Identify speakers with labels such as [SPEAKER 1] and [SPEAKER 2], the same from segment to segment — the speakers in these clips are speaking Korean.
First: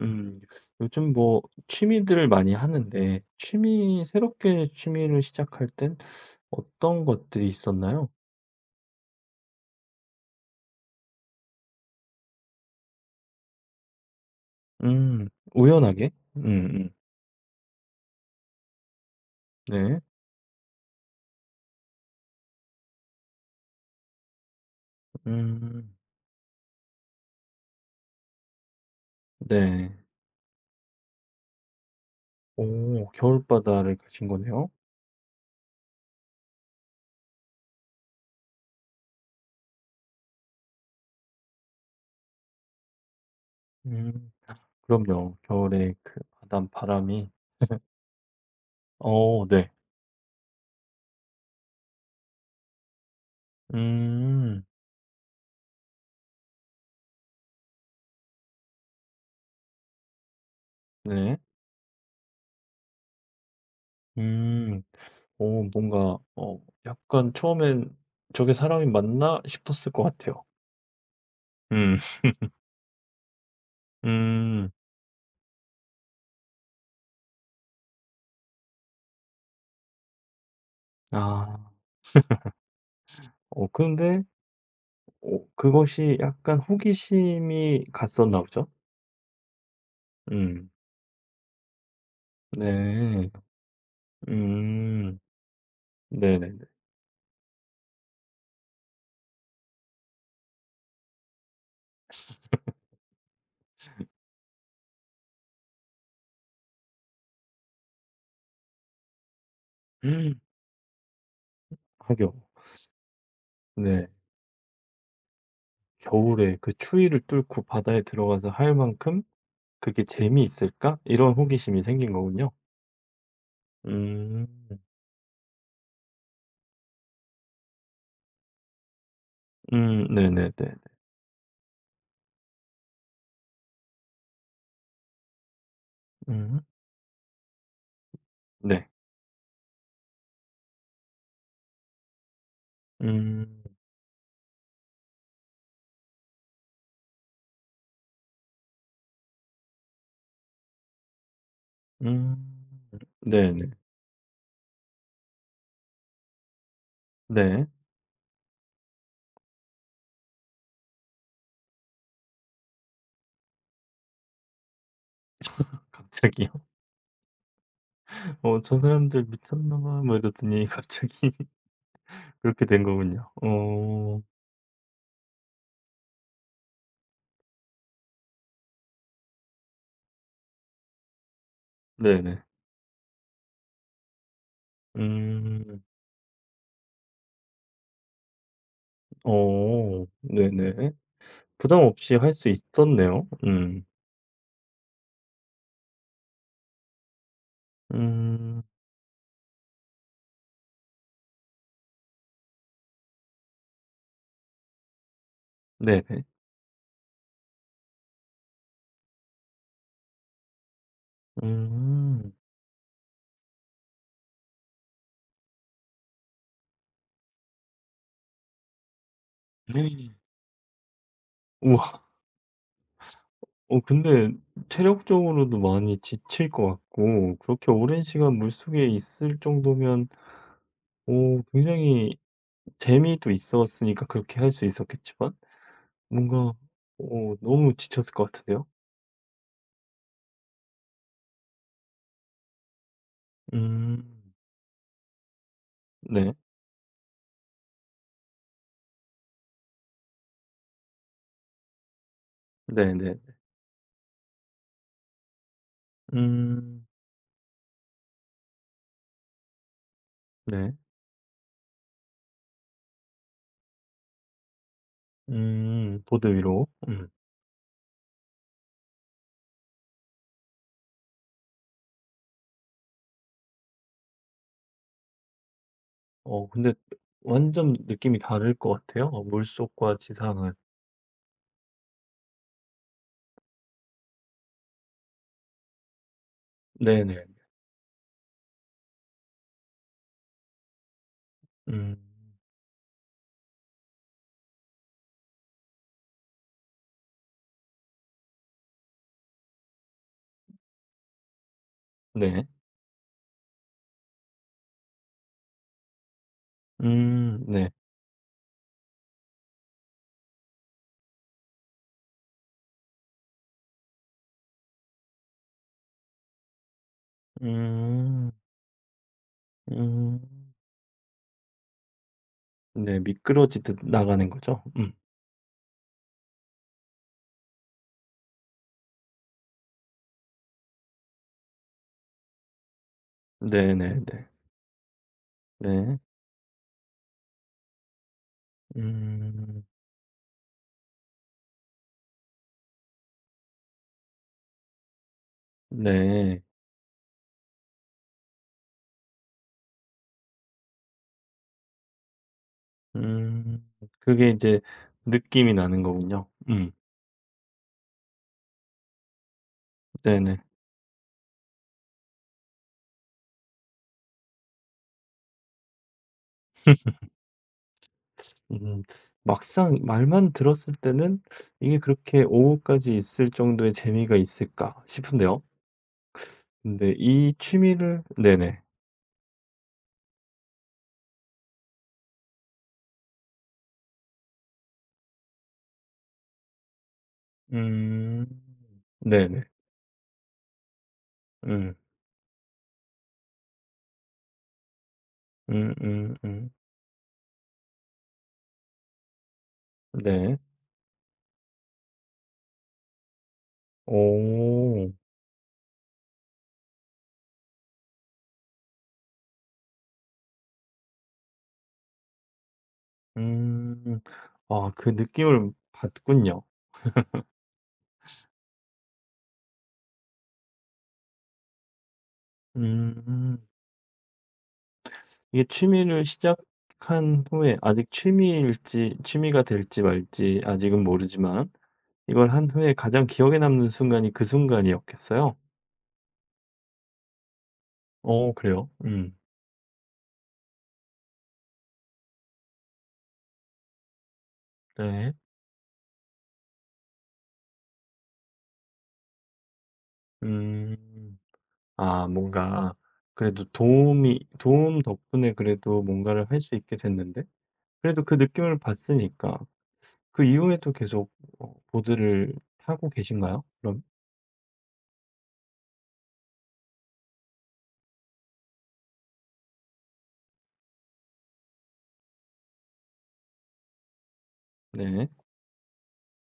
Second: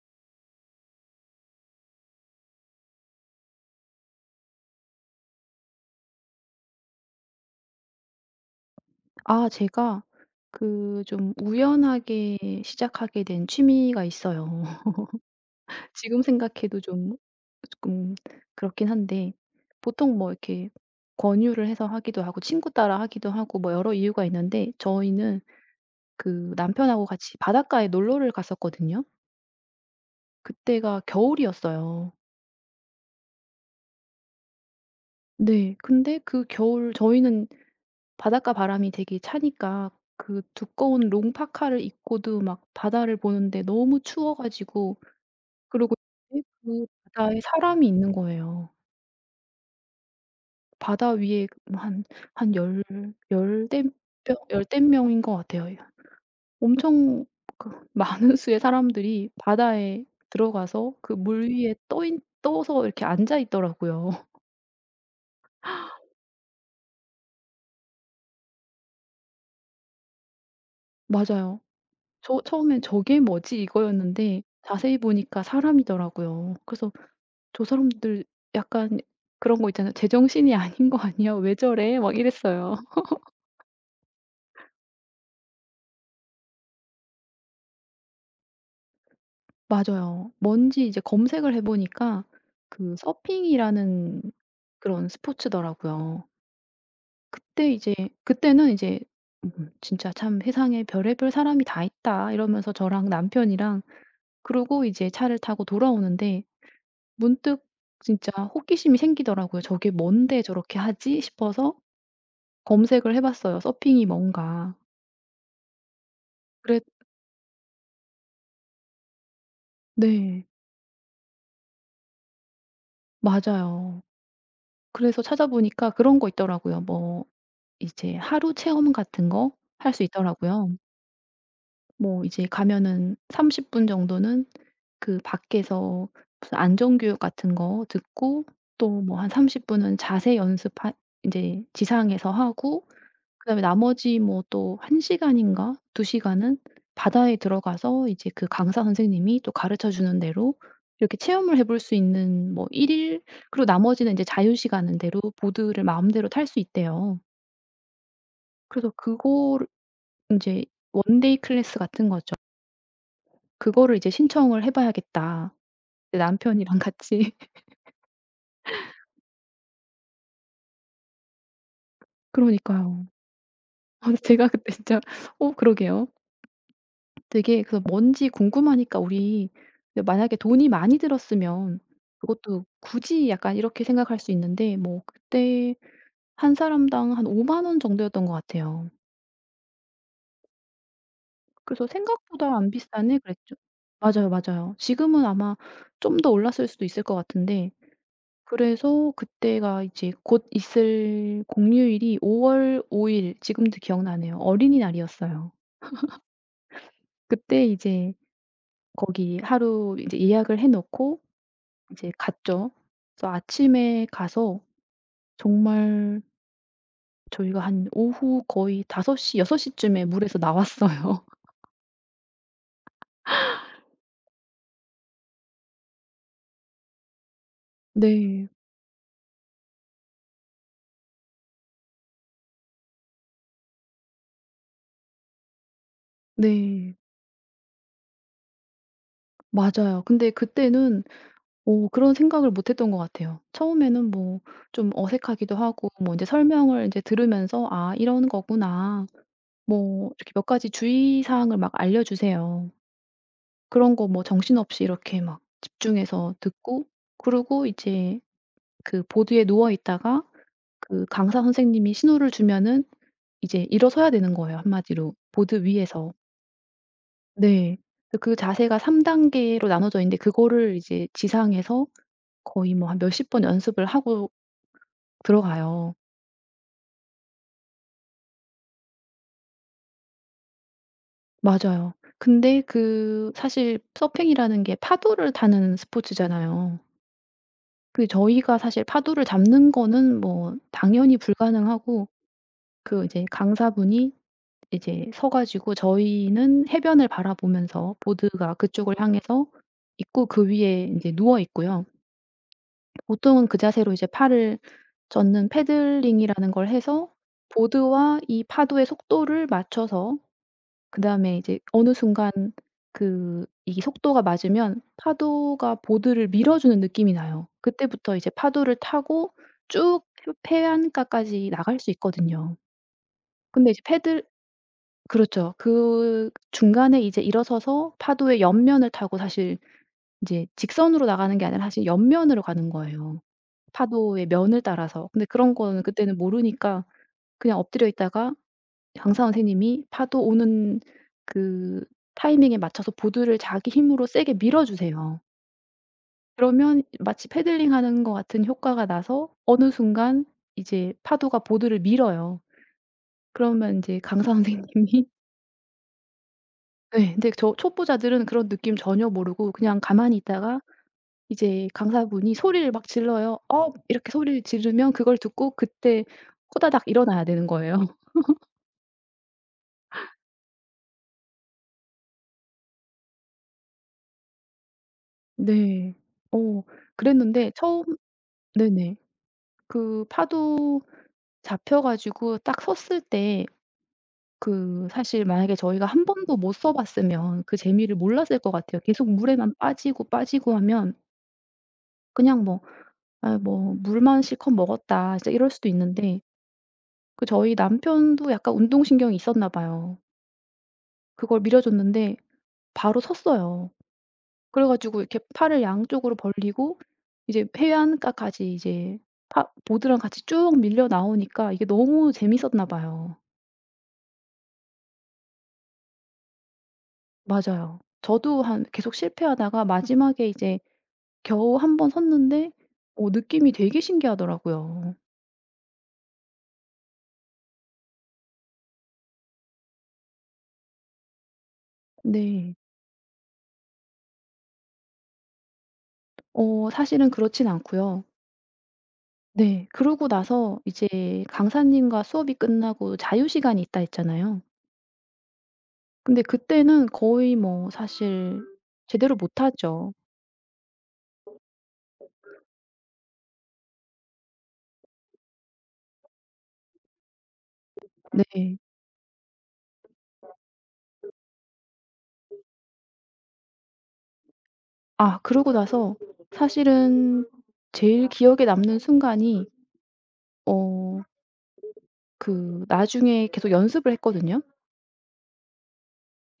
[SPEAKER 1] 음. 요즘 뭐 취미들을 많이 하는데 취미 새롭게 취미를 시작할 땐 어떤 것들이 있었나요?
[SPEAKER 2] 아 제가 그 좀 우연하게 시작하게 된 취미가 있어요.
[SPEAKER 1] 음. 우연하게?
[SPEAKER 2] 지금 생각해도
[SPEAKER 1] 음음.
[SPEAKER 2] 좀 조금 그렇긴 한데
[SPEAKER 1] 네.
[SPEAKER 2] 보통 뭐 이렇게 권유를 해서 하기도 하고 친구 따라 하기도 하고 뭐 여러 이유가 있는데 저희는
[SPEAKER 1] 음.
[SPEAKER 2] 그 남편하고 같이 바닷가에 놀러를 갔었거든요.
[SPEAKER 1] 네.
[SPEAKER 2] 그때가 겨울이었어요.
[SPEAKER 1] 오. 겨울바다를 가신 거네요.
[SPEAKER 2] 네. 근데 그 겨울 저희는 바닷가 바람이 되게 차니까 그 두꺼운 롱파카를 입고도 막 바다를 보는데 너무
[SPEAKER 1] 음.
[SPEAKER 2] 추워 가지고,
[SPEAKER 1] 그럼요.
[SPEAKER 2] 그리
[SPEAKER 1] 겨울에
[SPEAKER 2] 고
[SPEAKER 1] 그
[SPEAKER 2] 이제 그
[SPEAKER 1] 바닷바람이.
[SPEAKER 2] 바다에 사람이 있는 거예요.
[SPEAKER 1] 어, 네.
[SPEAKER 2] 바다 위에 뭐 한 한 열 열댓 명
[SPEAKER 1] 음.
[SPEAKER 2] 열댓 명인 것 같아요. 예. 엄청 그 많은 수의 사람들이 바다에 들어가서 그
[SPEAKER 1] 네.
[SPEAKER 2] 물 위에 떠 있 떠서 이렇게 앉아 있더라고요.
[SPEAKER 1] 음. 오 뭔가 어 약간 처음엔 '저게 사람이 맞나?' 싶었을 것 같아요.
[SPEAKER 2] 맞아요.
[SPEAKER 1] 음.
[SPEAKER 2] 저 처음엔 '저게 뭐지?' 이거였는데
[SPEAKER 1] 음.
[SPEAKER 2] 자세히 보니까 사람이더라고요. 그래서 저 사람들 약간 그런 거 있잖아요. '제정신이 아닌 거 아니야? 왜
[SPEAKER 1] 아.
[SPEAKER 2] 저래?' 막 이랬어요.
[SPEAKER 1] 어 근데 어 그것이 약간 호기심이 갔었나 보죠?
[SPEAKER 2] 맞아요.
[SPEAKER 1] 음.
[SPEAKER 2] 뭔지 이제 검색을 해 보니까 그
[SPEAKER 1] 네.
[SPEAKER 2] 서핑이라는 그런
[SPEAKER 1] 음.
[SPEAKER 2] 스포츠더라고요.
[SPEAKER 1] 네네네.
[SPEAKER 2] 그때 이제 그때는 이제 '음 진짜 참 세상에 별의별 사람이 다 있다.' 이러면서 저랑 남편이랑 그러고 이제 차를 타고 돌아오는데 문득 진짜 호기심이 생기더라고요. '저게
[SPEAKER 1] 음,
[SPEAKER 2] 뭔데 저렇게 하지?' 싶어서
[SPEAKER 1] 하교.
[SPEAKER 2] 검색을 해 봤어요. '서핑이
[SPEAKER 1] 네.
[SPEAKER 2] 뭔가.'
[SPEAKER 1] 겨울에
[SPEAKER 2] 그
[SPEAKER 1] 그
[SPEAKER 2] 래
[SPEAKER 1] 추위를 뚫고 바다에 들어가서 할 만큼 '그게
[SPEAKER 2] 네.
[SPEAKER 1] 재미있을까?' 이런 호기심이 생긴 거군요.
[SPEAKER 2] 맞아요.
[SPEAKER 1] 음.
[SPEAKER 2] 그래서 찾아보니까 그런 거 있더라고요. 뭐 이제 하루 체험 같은 거 할 수 있더라고요.
[SPEAKER 1] 네네네네.
[SPEAKER 2] 뭐 이제 가면은 30분 정도는 그 밖에서 무슨
[SPEAKER 1] 음.
[SPEAKER 2] 안전교육 같은 거 듣고,
[SPEAKER 1] 네.
[SPEAKER 2] 또 뭐 한 30 분은 자세 연습하 인제 지상에서 하고, 그다음에
[SPEAKER 1] 음.
[SPEAKER 2] 나머지 뭐 또 1 시간인가 2 시간은 바다에 들어가서 이제 그 강사 선생님이 또 가르쳐 주는 대로 이렇게 체험을 해볼 수
[SPEAKER 1] 음.
[SPEAKER 2] 있는 뭐 1 일, 그리고
[SPEAKER 1] 네네.
[SPEAKER 2] 나머지는 인제 자유 시간은 대로 보드를 마음대로 탈 수 있대요.
[SPEAKER 1] 네.
[SPEAKER 2] 그래서 그거를 인제 원데이 클래스 같은 거죠. 그거를 이제 신청을 해 봐야겠다. 네
[SPEAKER 1] 갑자기요?
[SPEAKER 2] 남편이랑 같이.
[SPEAKER 1] 어 '저 사람들 미쳤나 봐.' 뭐 이러더니 갑자기 그렇게 된
[SPEAKER 2] 그러니까요.
[SPEAKER 1] 거군요.
[SPEAKER 2] 아 근데
[SPEAKER 1] 어.
[SPEAKER 2] 제가 그때 진짜 어 그러게요. 되게 그래서 뭔지 궁금하니까 우리 근데 만약에 돈이 많이 들었으면
[SPEAKER 1] 네네.
[SPEAKER 2] 그것도 굳이 약간 이렇게 생각할 수 있는데 뭐 그때
[SPEAKER 1] 음.
[SPEAKER 2] 한 사람당 한5만 원 정도였던 것 같아요.
[SPEAKER 1] 어. 네네. 부담
[SPEAKER 2] 그래서
[SPEAKER 1] 없이 할 수
[SPEAKER 2] '생각보다 안 비싸네.'
[SPEAKER 1] 있었네요.
[SPEAKER 2] 그랬죠.
[SPEAKER 1] 음.
[SPEAKER 2] 맞아요, 맞아요. 지금은 아마 좀 더 올랐을 수도 있을 것 같은데,
[SPEAKER 1] 음.
[SPEAKER 2] 그래서 그때가 이제 곧 있을 공휴일이 5월 5일, 지금도 기억나네요. 어린이날이었어요.
[SPEAKER 1] 네네.
[SPEAKER 2] 그때 이제 거기 하루 이제 예약을 해 놓고 이제
[SPEAKER 1] 음.
[SPEAKER 2] 갔죠. 그래서 아침에 가서 정말 저희가 한 오후 거의 5섯시6섯시 쯤에
[SPEAKER 1] 네.
[SPEAKER 2] 물에서 나왔어요.
[SPEAKER 1] 우와. 어 근데 체력적으로도 많이 지칠 것 같고 그렇게 오랜 시간
[SPEAKER 2] 네.
[SPEAKER 1] 물속에 있을 정도면 오, 굉장히 재미도 있었으니까 그렇게 할 수 있었겠지만 뭔가
[SPEAKER 2] 네.
[SPEAKER 1] 오 너무 지쳤을 것 같은데요.
[SPEAKER 2] 맞아요. 근데 그때는 오 그런 생각을 못 했던 것 같아요. 처음에는
[SPEAKER 1] 음.
[SPEAKER 2] 뭐 좀 어색하기도 하고 뭐 이제
[SPEAKER 1] 네.
[SPEAKER 2] 설명을 이제 들으면서 '아 이런 거구나.' 뭐 이렇게 몇 가지 주의 사항을 막 알려 주세요.
[SPEAKER 1] 네네네.
[SPEAKER 2] 그런 거 뭐 정신없이 이렇게 막 집중해서 듣고,
[SPEAKER 1] 음.
[SPEAKER 2] 그러고 이제 그 보드에 누워 있다가
[SPEAKER 1] 네.
[SPEAKER 2] 그 강사 선생님이 신호를 주면은 이제 일어서야 되는 거예요, 한마디로 보드
[SPEAKER 1] 음.
[SPEAKER 2] 위에서.
[SPEAKER 1] 보드 위로. 음.
[SPEAKER 2] 네. 그 그 자세가 3 단계로 나눠져 있는데 그거를 이제 지상에서 거의 뭐 한 몇십 번 연습을 하고 들어가요.
[SPEAKER 1] 어 근데 완전 느낌이 다를 것 같아요. 어 물속과 지상은.
[SPEAKER 2] 맞아요. 근데 그 사실 서핑이라는 게 파도를 타는 스포츠잖아요.
[SPEAKER 1] 네네.
[SPEAKER 2] 그 저희가 사실 파도를 잡는 거는 뭐 당연히
[SPEAKER 1] 음.
[SPEAKER 2] 불가능하고, 그 이제 강사분이 이제 서 가지고 저희는 해변을 바라보면서 보드가 그쪽을 향해서 있고 그 위에 인제 누워 있고요.
[SPEAKER 1] 네.
[SPEAKER 2] 보통은 그 자세로 이제 팔을 젓는 패들링이라는 걸 해서
[SPEAKER 1] 음. 네.
[SPEAKER 2] 보드와 이 파도의 속도를 맞춰서 그다음에 이제 어느 순간 그 이 속도가 맞으면 파도가 보드를 밀어주는 느낌이 나요. 그때부터 이제
[SPEAKER 1] 음.
[SPEAKER 2] 파도를 타고 쭉
[SPEAKER 1] 음.
[SPEAKER 2] 해안가까지 나갈 수 있거든요.
[SPEAKER 1] 네.
[SPEAKER 2] 근데
[SPEAKER 1] 미끄러지듯
[SPEAKER 2] 이제 패들
[SPEAKER 1] 나가는 거죠? 음.
[SPEAKER 2] 그렇죠. 그 중간에 이제 일어서서 파도의 옆면을 타고 사실 이제 직선으로 나가는 게 아니라 사실 옆면으로 가는 거예요,
[SPEAKER 1] 네네네.
[SPEAKER 2] 파도의
[SPEAKER 1] 네.
[SPEAKER 2] 면을 따라서. 근데 그런 거는
[SPEAKER 1] 네.
[SPEAKER 2] 그때는 모르니까 그냥 엎드려 있다가 강사
[SPEAKER 1] 음.
[SPEAKER 2] 선생님이 파도 오는 그 타이밍에 맞춰서 보드를 자기 힘으로 세게 밀어 주세요.
[SPEAKER 1] 네.
[SPEAKER 2] 그러면 마치 패들링하는 것 같은 효과가 나서 어느 순간 이제 파도가 보드를 밀어요.
[SPEAKER 1] 음.
[SPEAKER 2] 그러면 인제
[SPEAKER 1] 그게
[SPEAKER 2] 강사
[SPEAKER 1] 이제
[SPEAKER 2] 선생님이
[SPEAKER 1] 느낌이 나는 거군요. 음.
[SPEAKER 2] 네. 근데 저 초보자들은 그런 느낌 전혀 모르고 그냥 가만히
[SPEAKER 1] 네네.
[SPEAKER 2] 있다가 이제 강사분이 소리를 막 질러요. "업." 이렇게 소리를 지르면 그걸 듣고 그때 호다닥 일어나야 되는 거예요.
[SPEAKER 1] 음. 막상 말만 들었을 때는 '이게 그렇게 오후까지 있을 정도의 재미가 있을까?' 싶은데요.
[SPEAKER 2] 네. 어
[SPEAKER 1] 근데 이
[SPEAKER 2] 그랬는데 처음
[SPEAKER 1] 취미를 네네.
[SPEAKER 2] 네네. 그 파도 잡혀 가지고 딱 섰을 때 그 사실 만약에 저희가 한 번도 못 써 봤으면 그 재미를
[SPEAKER 1] 음.
[SPEAKER 2] 몰랐을 것 같아요. 계속
[SPEAKER 1] 네네.
[SPEAKER 2] 물에만 빠지고 빠지고 하면
[SPEAKER 1] 음.
[SPEAKER 2] 그냥 뭐 '아 뭐 물만 실컷 먹었다.' 진짜 이럴 수도 있는데
[SPEAKER 1] 음음음.
[SPEAKER 2] 그 저희 남편도 약간 운동신경이 있었나 봐요.
[SPEAKER 1] 네.
[SPEAKER 2] 그걸 밀어 줬는데 바로 섰어요. 그래
[SPEAKER 1] 오.
[SPEAKER 2] 가지고 이렇게 팔을 양쪽으로 벌리고 이제 해안가까지 이제 파 보드랑 같이 쭉 밀려 나오니까 이게 너무 재밌었나 봐요.
[SPEAKER 1] 음. 아 그 느낌을 받군요.
[SPEAKER 2] 맞아요. 저도 한 계속 실패하다가 마지막에 이제 겨우 한 번 섰는데 어
[SPEAKER 1] 음.
[SPEAKER 2] 느낌이 되게 신기하더라고요.
[SPEAKER 1] 이게 취미를 시작한 후에 아직 취미일지 취미가 될지 말지 아직은 모르지만 이걸 한
[SPEAKER 2] 네.
[SPEAKER 1] 후에 가장 기억에 남는 순간이 그 순간이었겠어요?
[SPEAKER 2] 어 사실은 그렇진 않고요.
[SPEAKER 1] 어 그래요? 음.
[SPEAKER 2] 네. 그러고 나서 이제 강사님과 수업이 끝나고 자유 시간이 있다 했잖아요.
[SPEAKER 1] 네.
[SPEAKER 2] 근데 그때는 거의 뭐 사실 제대로 못 하죠.
[SPEAKER 1] 음. 아 뭔가 그래도 도움이 도움 덕분에 그래도 뭔가를 할 수 있게 됐는데 그래도 그
[SPEAKER 2] 네.
[SPEAKER 1] 느낌을 봤으니까 그 이후에도 계속 어 보드를 타고 계신가요? 그럼?
[SPEAKER 2] 아 그러고 나서 사실은 제일 기억에 남는 순간이 어 그 나중에 계속 연습을 했거든요.
[SPEAKER 1] 네.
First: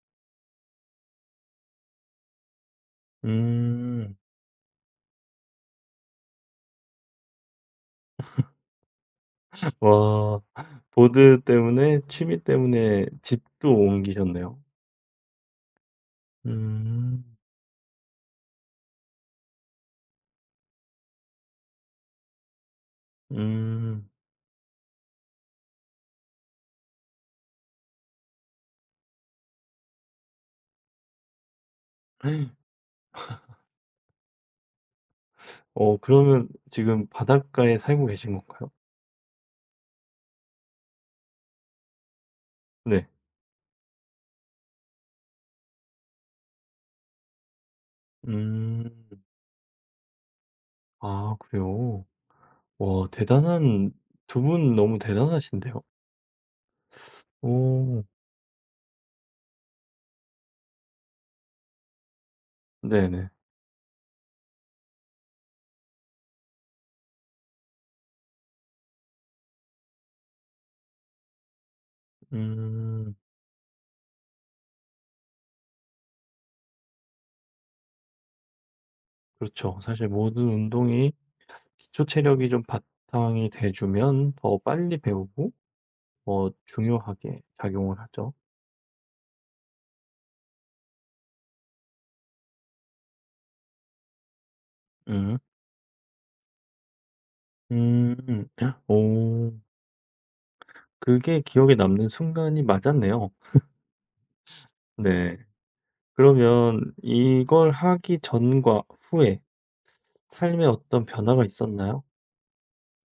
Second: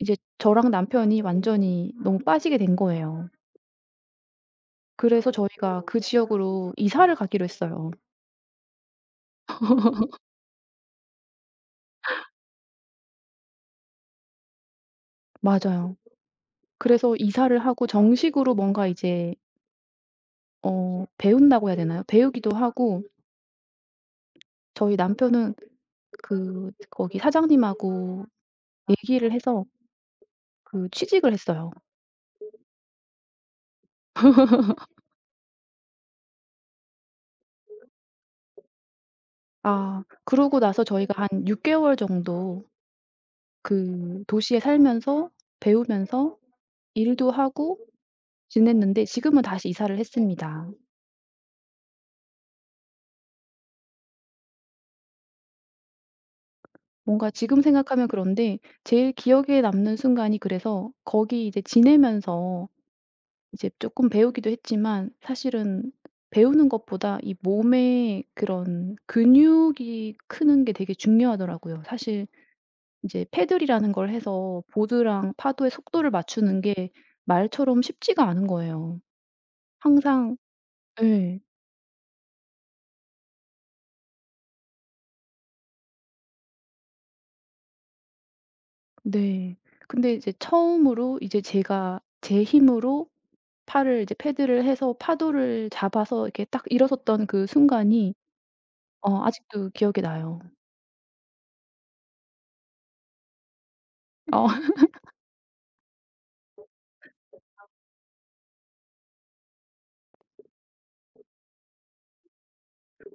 [SPEAKER 2] 이제 저랑 남편이 완전히 너무 빠지게 된 거예요.
[SPEAKER 1] 음.
[SPEAKER 2] 그래서 저희가 그 지역으로 이사를 가기로 했어요.
[SPEAKER 1] 와. 보드 때문에 취미 때문에 집도 옮기셨네요.
[SPEAKER 2] 맞아요. 그래서
[SPEAKER 1] 음.
[SPEAKER 2] 이사를 하고 정식으로 뭔가 이제 어 배운다고 해야 되나요? 배우기도 하고,
[SPEAKER 1] 음.
[SPEAKER 2] 저희 남편은 그 거기 사장님하고 얘기를 해서 그 취직을 했어요.
[SPEAKER 1] 어 그러면 지금 바닷가에 살고 계신 건가요?
[SPEAKER 2] 아 그러고 나서 저희가 한 6 개월 정도
[SPEAKER 1] 네.
[SPEAKER 2] 그 도시에 살면서 배우면서 일도 하고 지냈는데
[SPEAKER 1] 음.
[SPEAKER 2] 지금은 다시 이사를 했습니다.
[SPEAKER 1] 아 그래요? 와 대단한 두 분 너무 대단하신데요.
[SPEAKER 2] 뭔가 지금
[SPEAKER 1] 오.
[SPEAKER 2] 생각하면 그런데 제일 기억에 남는 순간이, 그래서 거기 이제 지내면서
[SPEAKER 1] 네네.
[SPEAKER 2] 이제 조금 배우기도 했지만 사실은 배우는 것보다 이 몸의 그런 근육이 크는 게 되게 중요하더라고요. 사실
[SPEAKER 1] 음.
[SPEAKER 2] 이제 패들이라는 걸 해서 보드랑 파도의 속도를 맞추는 게 말처럼 쉽지가 않은 거예요.
[SPEAKER 1] 그렇죠. 사실
[SPEAKER 2] 항상
[SPEAKER 1] 모든 운동이
[SPEAKER 2] 네.
[SPEAKER 1] 기초 체력이 좀 바탕이 돼 주면 더 빨리 배우고 더 중요하게 작용을 하죠.
[SPEAKER 2] 네. 근데 이제 처음으로 이제 제가 제 힘으로 팔을 이제 패드를 해서
[SPEAKER 1] 음.
[SPEAKER 2] 파도를 잡아서 이렇게 딱 일어섰던 그 순간이
[SPEAKER 1] 음.
[SPEAKER 2] 어
[SPEAKER 1] 오
[SPEAKER 2] 아직도 기억이 나요.
[SPEAKER 1] 그게 기억에 남는 순간이 맞았네요.
[SPEAKER 2] 어
[SPEAKER 1] 네. 그러면 이걸 하기 전과 후에 삶에 어떤 변화가 있었나요?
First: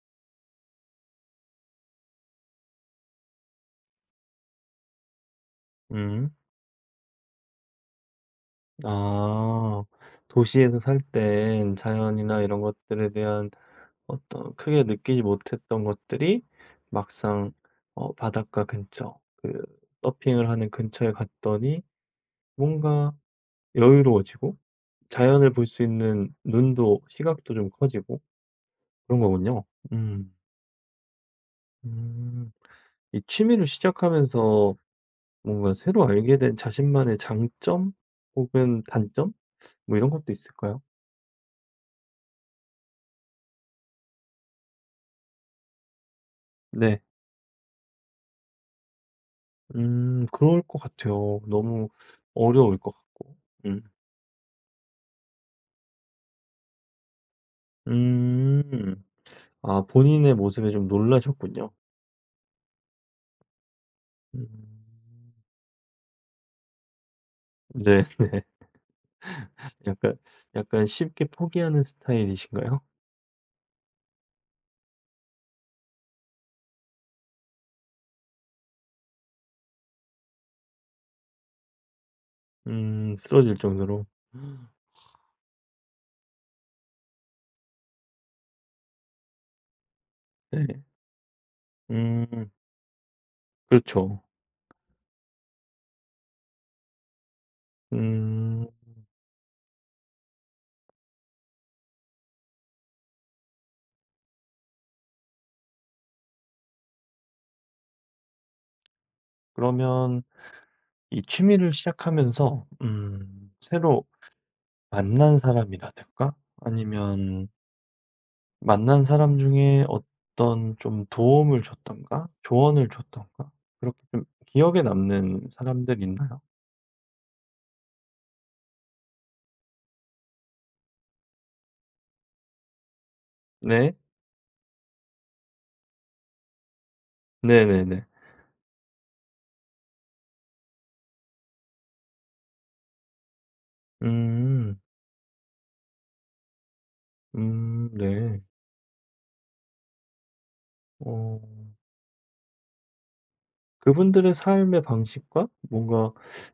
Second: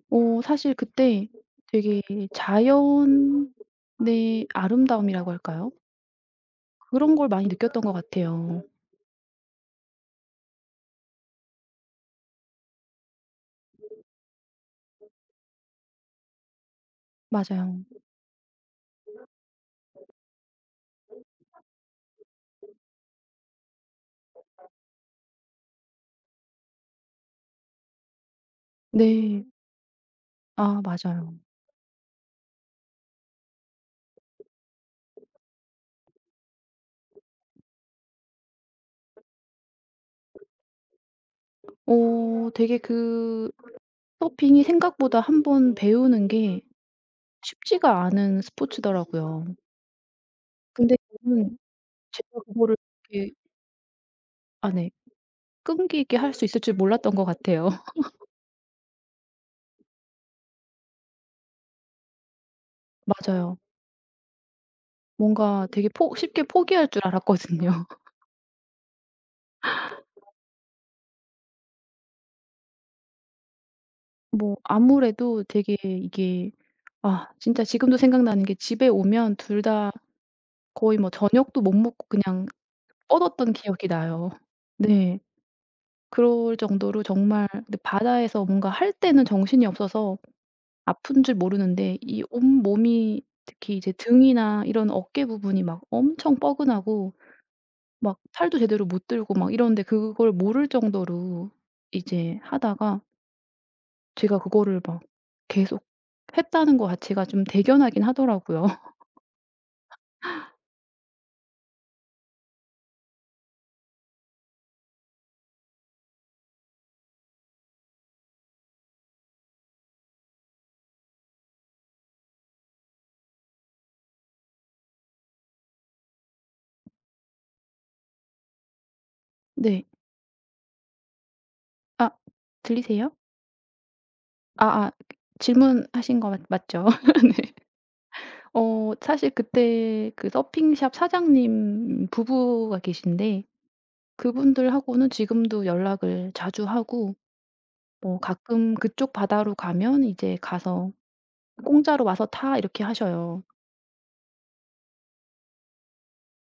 [SPEAKER 2] 어 사실 그때 되게 자연의 아름다움이라고 할까요?
[SPEAKER 1] 음.
[SPEAKER 2] 그런 걸 많이 느꼈던 것 같아요.
[SPEAKER 1] 아. 도시에서 살 땐 자연이나 이런 것들에 대한 어떤 크게 느끼지 못했던 것들이 막상
[SPEAKER 2] 맞아요.
[SPEAKER 1] 어 바닷가 근처 그 서핑을 하는 근처에 갔더니 뭔가 여유로워지고 자연을 볼 수 있는 눈도 시각도 좀 커지고 그런
[SPEAKER 2] 네.
[SPEAKER 1] 거군요. 음.
[SPEAKER 2] 아 맞아요.
[SPEAKER 1] 음. 이 취미를 시작하면서 뭔가 새로 알게 된 자신만의 장점 혹은 단점 뭐 이런 것도 있을까요?
[SPEAKER 2] 어 되게 그 서핑이 생각보다 한번 배우는 게
[SPEAKER 1] 네.
[SPEAKER 2] 쉽지가 않은 스포츠더라고요.
[SPEAKER 1] 그럴 것
[SPEAKER 2] 근데
[SPEAKER 1] 같아요.
[SPEAKER 2] 저는
[SPEAKER 1] 너무
[SPEAKER 2] 제가 그거를
[SPEAKER 1] 어려울 것
[SPEAKER 2] 이렇게
[SPEAKER 1] 같고. 음.
[SPEAKER 2] 아 네 끈기 있게 할 수 있을 줄 몰랐던 것 같아요.
[SPEAKER 1] 음. 아 본인의 모습에 좀 놀라셨군요.
[SPEAKER 2] 맞아요.
[SPEAKER 1] 음.
[SPEAKER 2] 뭔가 되게 포 쉽게 포기할 줄 알았거든요.
[SPEAKER 1] 네네. 약간, 약간 쉽게 포기하는 스타일이신가요?
[SPEAKER 2] 뭐 아무래도 되게 이게 아 진짜 지금도 생각나는 게 집에 오면 둘 다 거의 뭐 저녁도 못 먹고 그냥 뻗었던
[SPEAKER 1] 쓰러질
[SPEAKER 2] 기억이
[SPEAKER 1] 정도로.
[SPEAKER 2] 나요. 네. 그럴 정도로 정말 근데 바다에서 뭔가 할 때는 정신이 없어서
[SPEAKER 1] 네.
[SPEAKER 2] 아픈 줄 모르는데 이
[SPEAKER 1] 음
[SPEAKER 2] 온몸이 특히 이제
[SPEAKER 1] 그렇죠.
[SPEAKER 2] 등이나 이런 어깨 부분이 막 엄청 뻐근하고 막 팔도
[SPEAKER 1] 음
[SPEAKER 2] 제대로 못 들고 막 이런데 그걸 모를 정도로 이제 하다가 제가 그거를 막 계속 했다는 거 자체가 좀 대견하긴 하더라고요.
[SPEAKER 1] 그러면 이 취미를 시작하면서 새로 만난 사람이라든가 아니면 만난 사람 중에 어떤 좀 도움을 줬던가 조언을 줬던가 그렇게 좀 기억에 남는 사람들 있나요?
[SPEAKER 2] 네. 아 들리세요?
[SPEAKER 1] 네.
[SPEAKER 2] 아아 질문하신 거 맞 맞죠? 네.
[SPEAKER 1] 네네네.
[SPEAKER 2] 어 사실 그때 그 서핑샵 사장님 부부가 계신데
[SPEAKER 1] 음.
[SPEAKER 2] 그분들하고는 지금도 연락을 자주 하고 뭐
[SPEAKER 1] 네.
[SPEAKER 2] 가끔 그쪽 바다로 가면 이제 가서
[SPEAKER 1] 어.
[SPEAKER 2] "공짜로 와서 타." 이렇게 하셔요.
[SPEAKER 1] 그분들의 삶의 방식과 뭔가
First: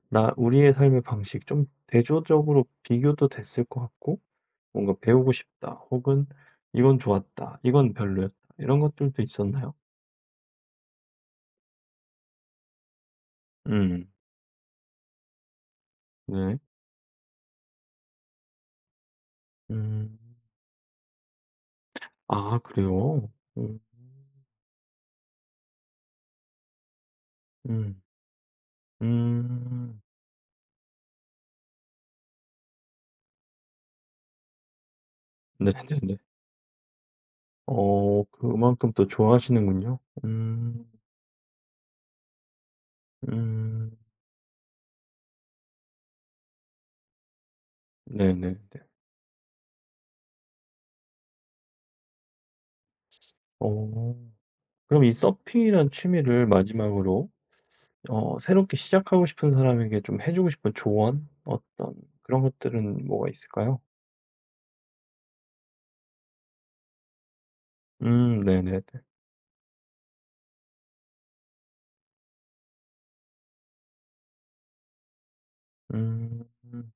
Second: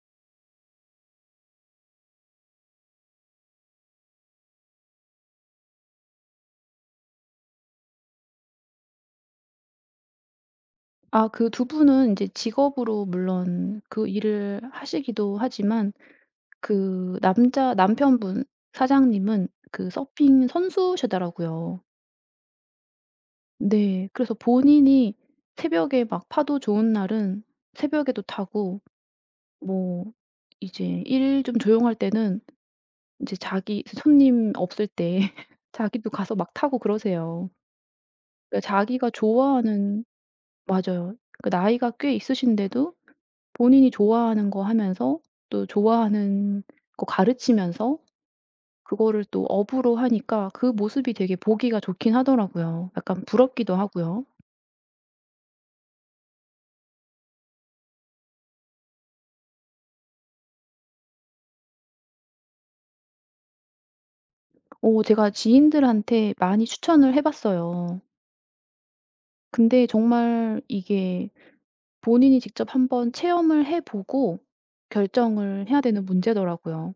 [SPEAKER 1] 나 우리의 삶의 방식 좀 대조적으로 비교도 됐을 것 같고 뭔가 배우고 싶다. 혹은 '이건 좋았다. 이건 별로였다.' 이런 것들도 있었나요?
[SPEAKER 2] 아 그 두 분은 이제 직업으로 물론 그
[SPEAKER 1] 음
[SPEAKER 2] 일을 하시기도 하지만
[SPEAKER 1] 네.
[SPEAKER 2] 그 남자 남편분 사장님은 그
[SPEAKER 1] 음.
[SPEAKER 2] 서핑 선수시더라고요.
[SPEAKER 1] 아 그래요? 음
[SPEAKER 2] 네. 그래서 본인이 새벽에 막 파도 좋은 날은
[SPEAKER 1] 음.
[SPEAKER 2] 새벽에도 타고,
[SPEAKER 1] 음.
[SPEAKER 2] 뭐 이제 일 좀 조용할 때는 이제 자기 손님 없을 때 자기도
[SPEAKER 1] 네네네.
[SPEAKER 2] 가서 막 타고 그러세요.
[SPEAKER 1] 어
[SPEAKER 2] 그러니까
[SPEAKER 1] 그만큼 또
[SPEAKER 2] 자기가
[SPEAKER 1] 좋아하시는군요.
[SPEAKER 2] 좋아하는
[SPEAKER 1] 음.
[SPEAKER 2] 맞아요. 그 나이가 꽤 있으신데도 본인이
[SPEAKER 1] 음.
[SPEAKER 2] 좋아하는 거 하면서 또 좋아하는 거 가르치면서
[SPEAKER 1] 네네네.
[SPEAKER 2] 그거를 또 업으로 하니까 그 모습이 되게 보기가 좋긴 하더라고요. 약간 부럽기도
[SPEAKER 1] 어.
[SPEAKER 2] 하고요.
[SPEAKER 1] 그럼 이 서핑이란 취미를 마지막으로 어 새롭게 시작하고 싶은 사람에게 좀 해 주고 싶은 조언? 어떤 그런 것들은 뭐가 있을까요?
[SPEAKER 2] 어 제가 지인들한테 많이 추천을 해 봤어요.
[SPEAKER 1] 네네네.
[SPEAKER 2] 근데 정말 이게 본인이 직접 한번 체험을 해 보고 결정을 해야 되는
[SPEAKER 1] 음.
[SPEAKER 2] 문제더라고요.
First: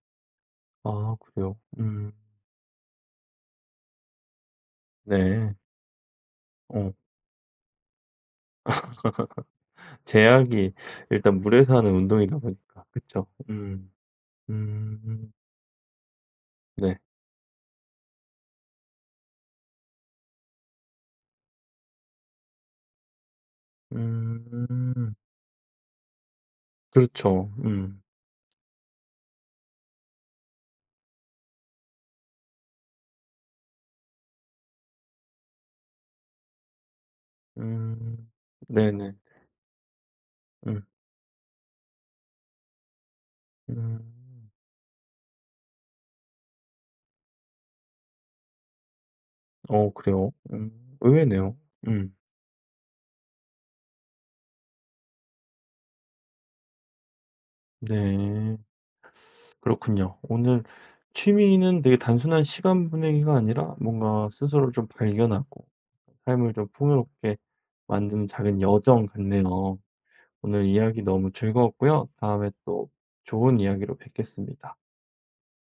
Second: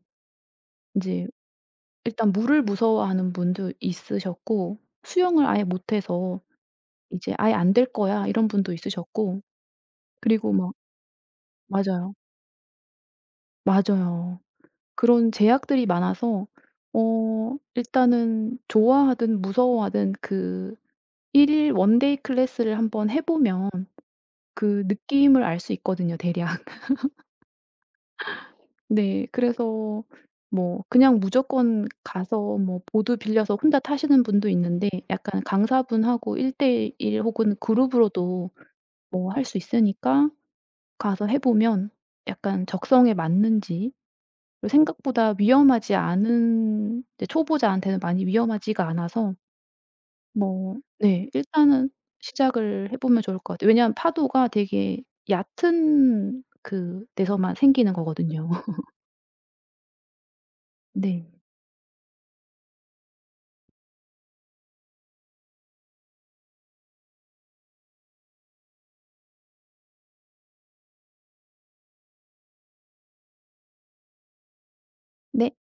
[SPEAKER 2] 이
[SPEAKER 1] 아
[SPEAKER 2] 제
[SPEAKER 1] 그래요?
[SPEAKER 2] 일단 물을 무서워하는 분도 있으셨고 수영을
[SPEAKER 1] 네.
[SPEAKER 2] 아예 못해서
[SPEAKER 1] 어.
[SPEAKER 2] 이제 "아예 안 될 거야." 이런 분도 있으셨고, 그리고
[SPEAKER 1] 제약이
[SPEAKER 2] 막
[SPEAKER 1] 일단 물에서 하는
[SPEAKER 2] 맞아요.
[SPEAKER 1] 운동이다 보니까 그쵸? 음.
[SPEAKER 2] 맞아요. 그런
[SPEAKER 1] 음
[SPEAKER 2] 제약들이 많아서
[SPEAKER 1] 네.
[SPEAKER 2] 어 일단은 좋아하든 무서워하든 그 1일 원데이 클래스를 한번 해 보면 그
[SPEAKER 1] 음.
[SPEAKER 2] 느낌을 알 수 있거든요 대략.
[SPEAKER 1] 그렇죠. 음.
[SPEAKER 2] 네. 그래서 뭐 그냥 무조건 가서 뭐 보드 빌려서 혼자 타시는 분도 있는데 약간 강사분하고 1대1 혹은
[SPEAKER 1] 음.
[SPEAKER 2] 그룹으로도
[SPEAKER 1] 네네.
[SPEAKER 2] 뭐 할 수 있으니까
[SPEAKER 1] 음.
[SPEAKER 2] 가서 해 보면 약간 적성에 맞는지,
[SPEAKER 1] 음.
[SPEAKER 2] 그리고 생각보다 위험하지 않은, 이제 초보자한테는 많이 위험하지가 않아서
[SPEAKER 1] 어 그래요?
[SPEAKER 2] 뭐 네
[SPEAKER 1] 의외네요.
[SPEAKER 2] 일단은
[SPEAKER 1] 음.
[SPEAKER 2] 시작을 해 보면 좋을 것 같아요. 왜냐하면 파도가 되게 얕은 그 데서만 생기는 거거든요.
[SPEAKER 1] 네. 그렇군요. 오늘
[SPEAKER 2] 네.
[SPEAKER 1] 취미는 되게 단순한 시간 보내기가 아니라 뭔가 스스로를 좀 발견하고 삶을 좀 풍요롭게 만드는 작은 여정 같네요. 오늘 이야기 너무 즐거웠고요. 다음에 또 좋은 이야기로 뵙겠습니다.
[SPEAKER 2] 네.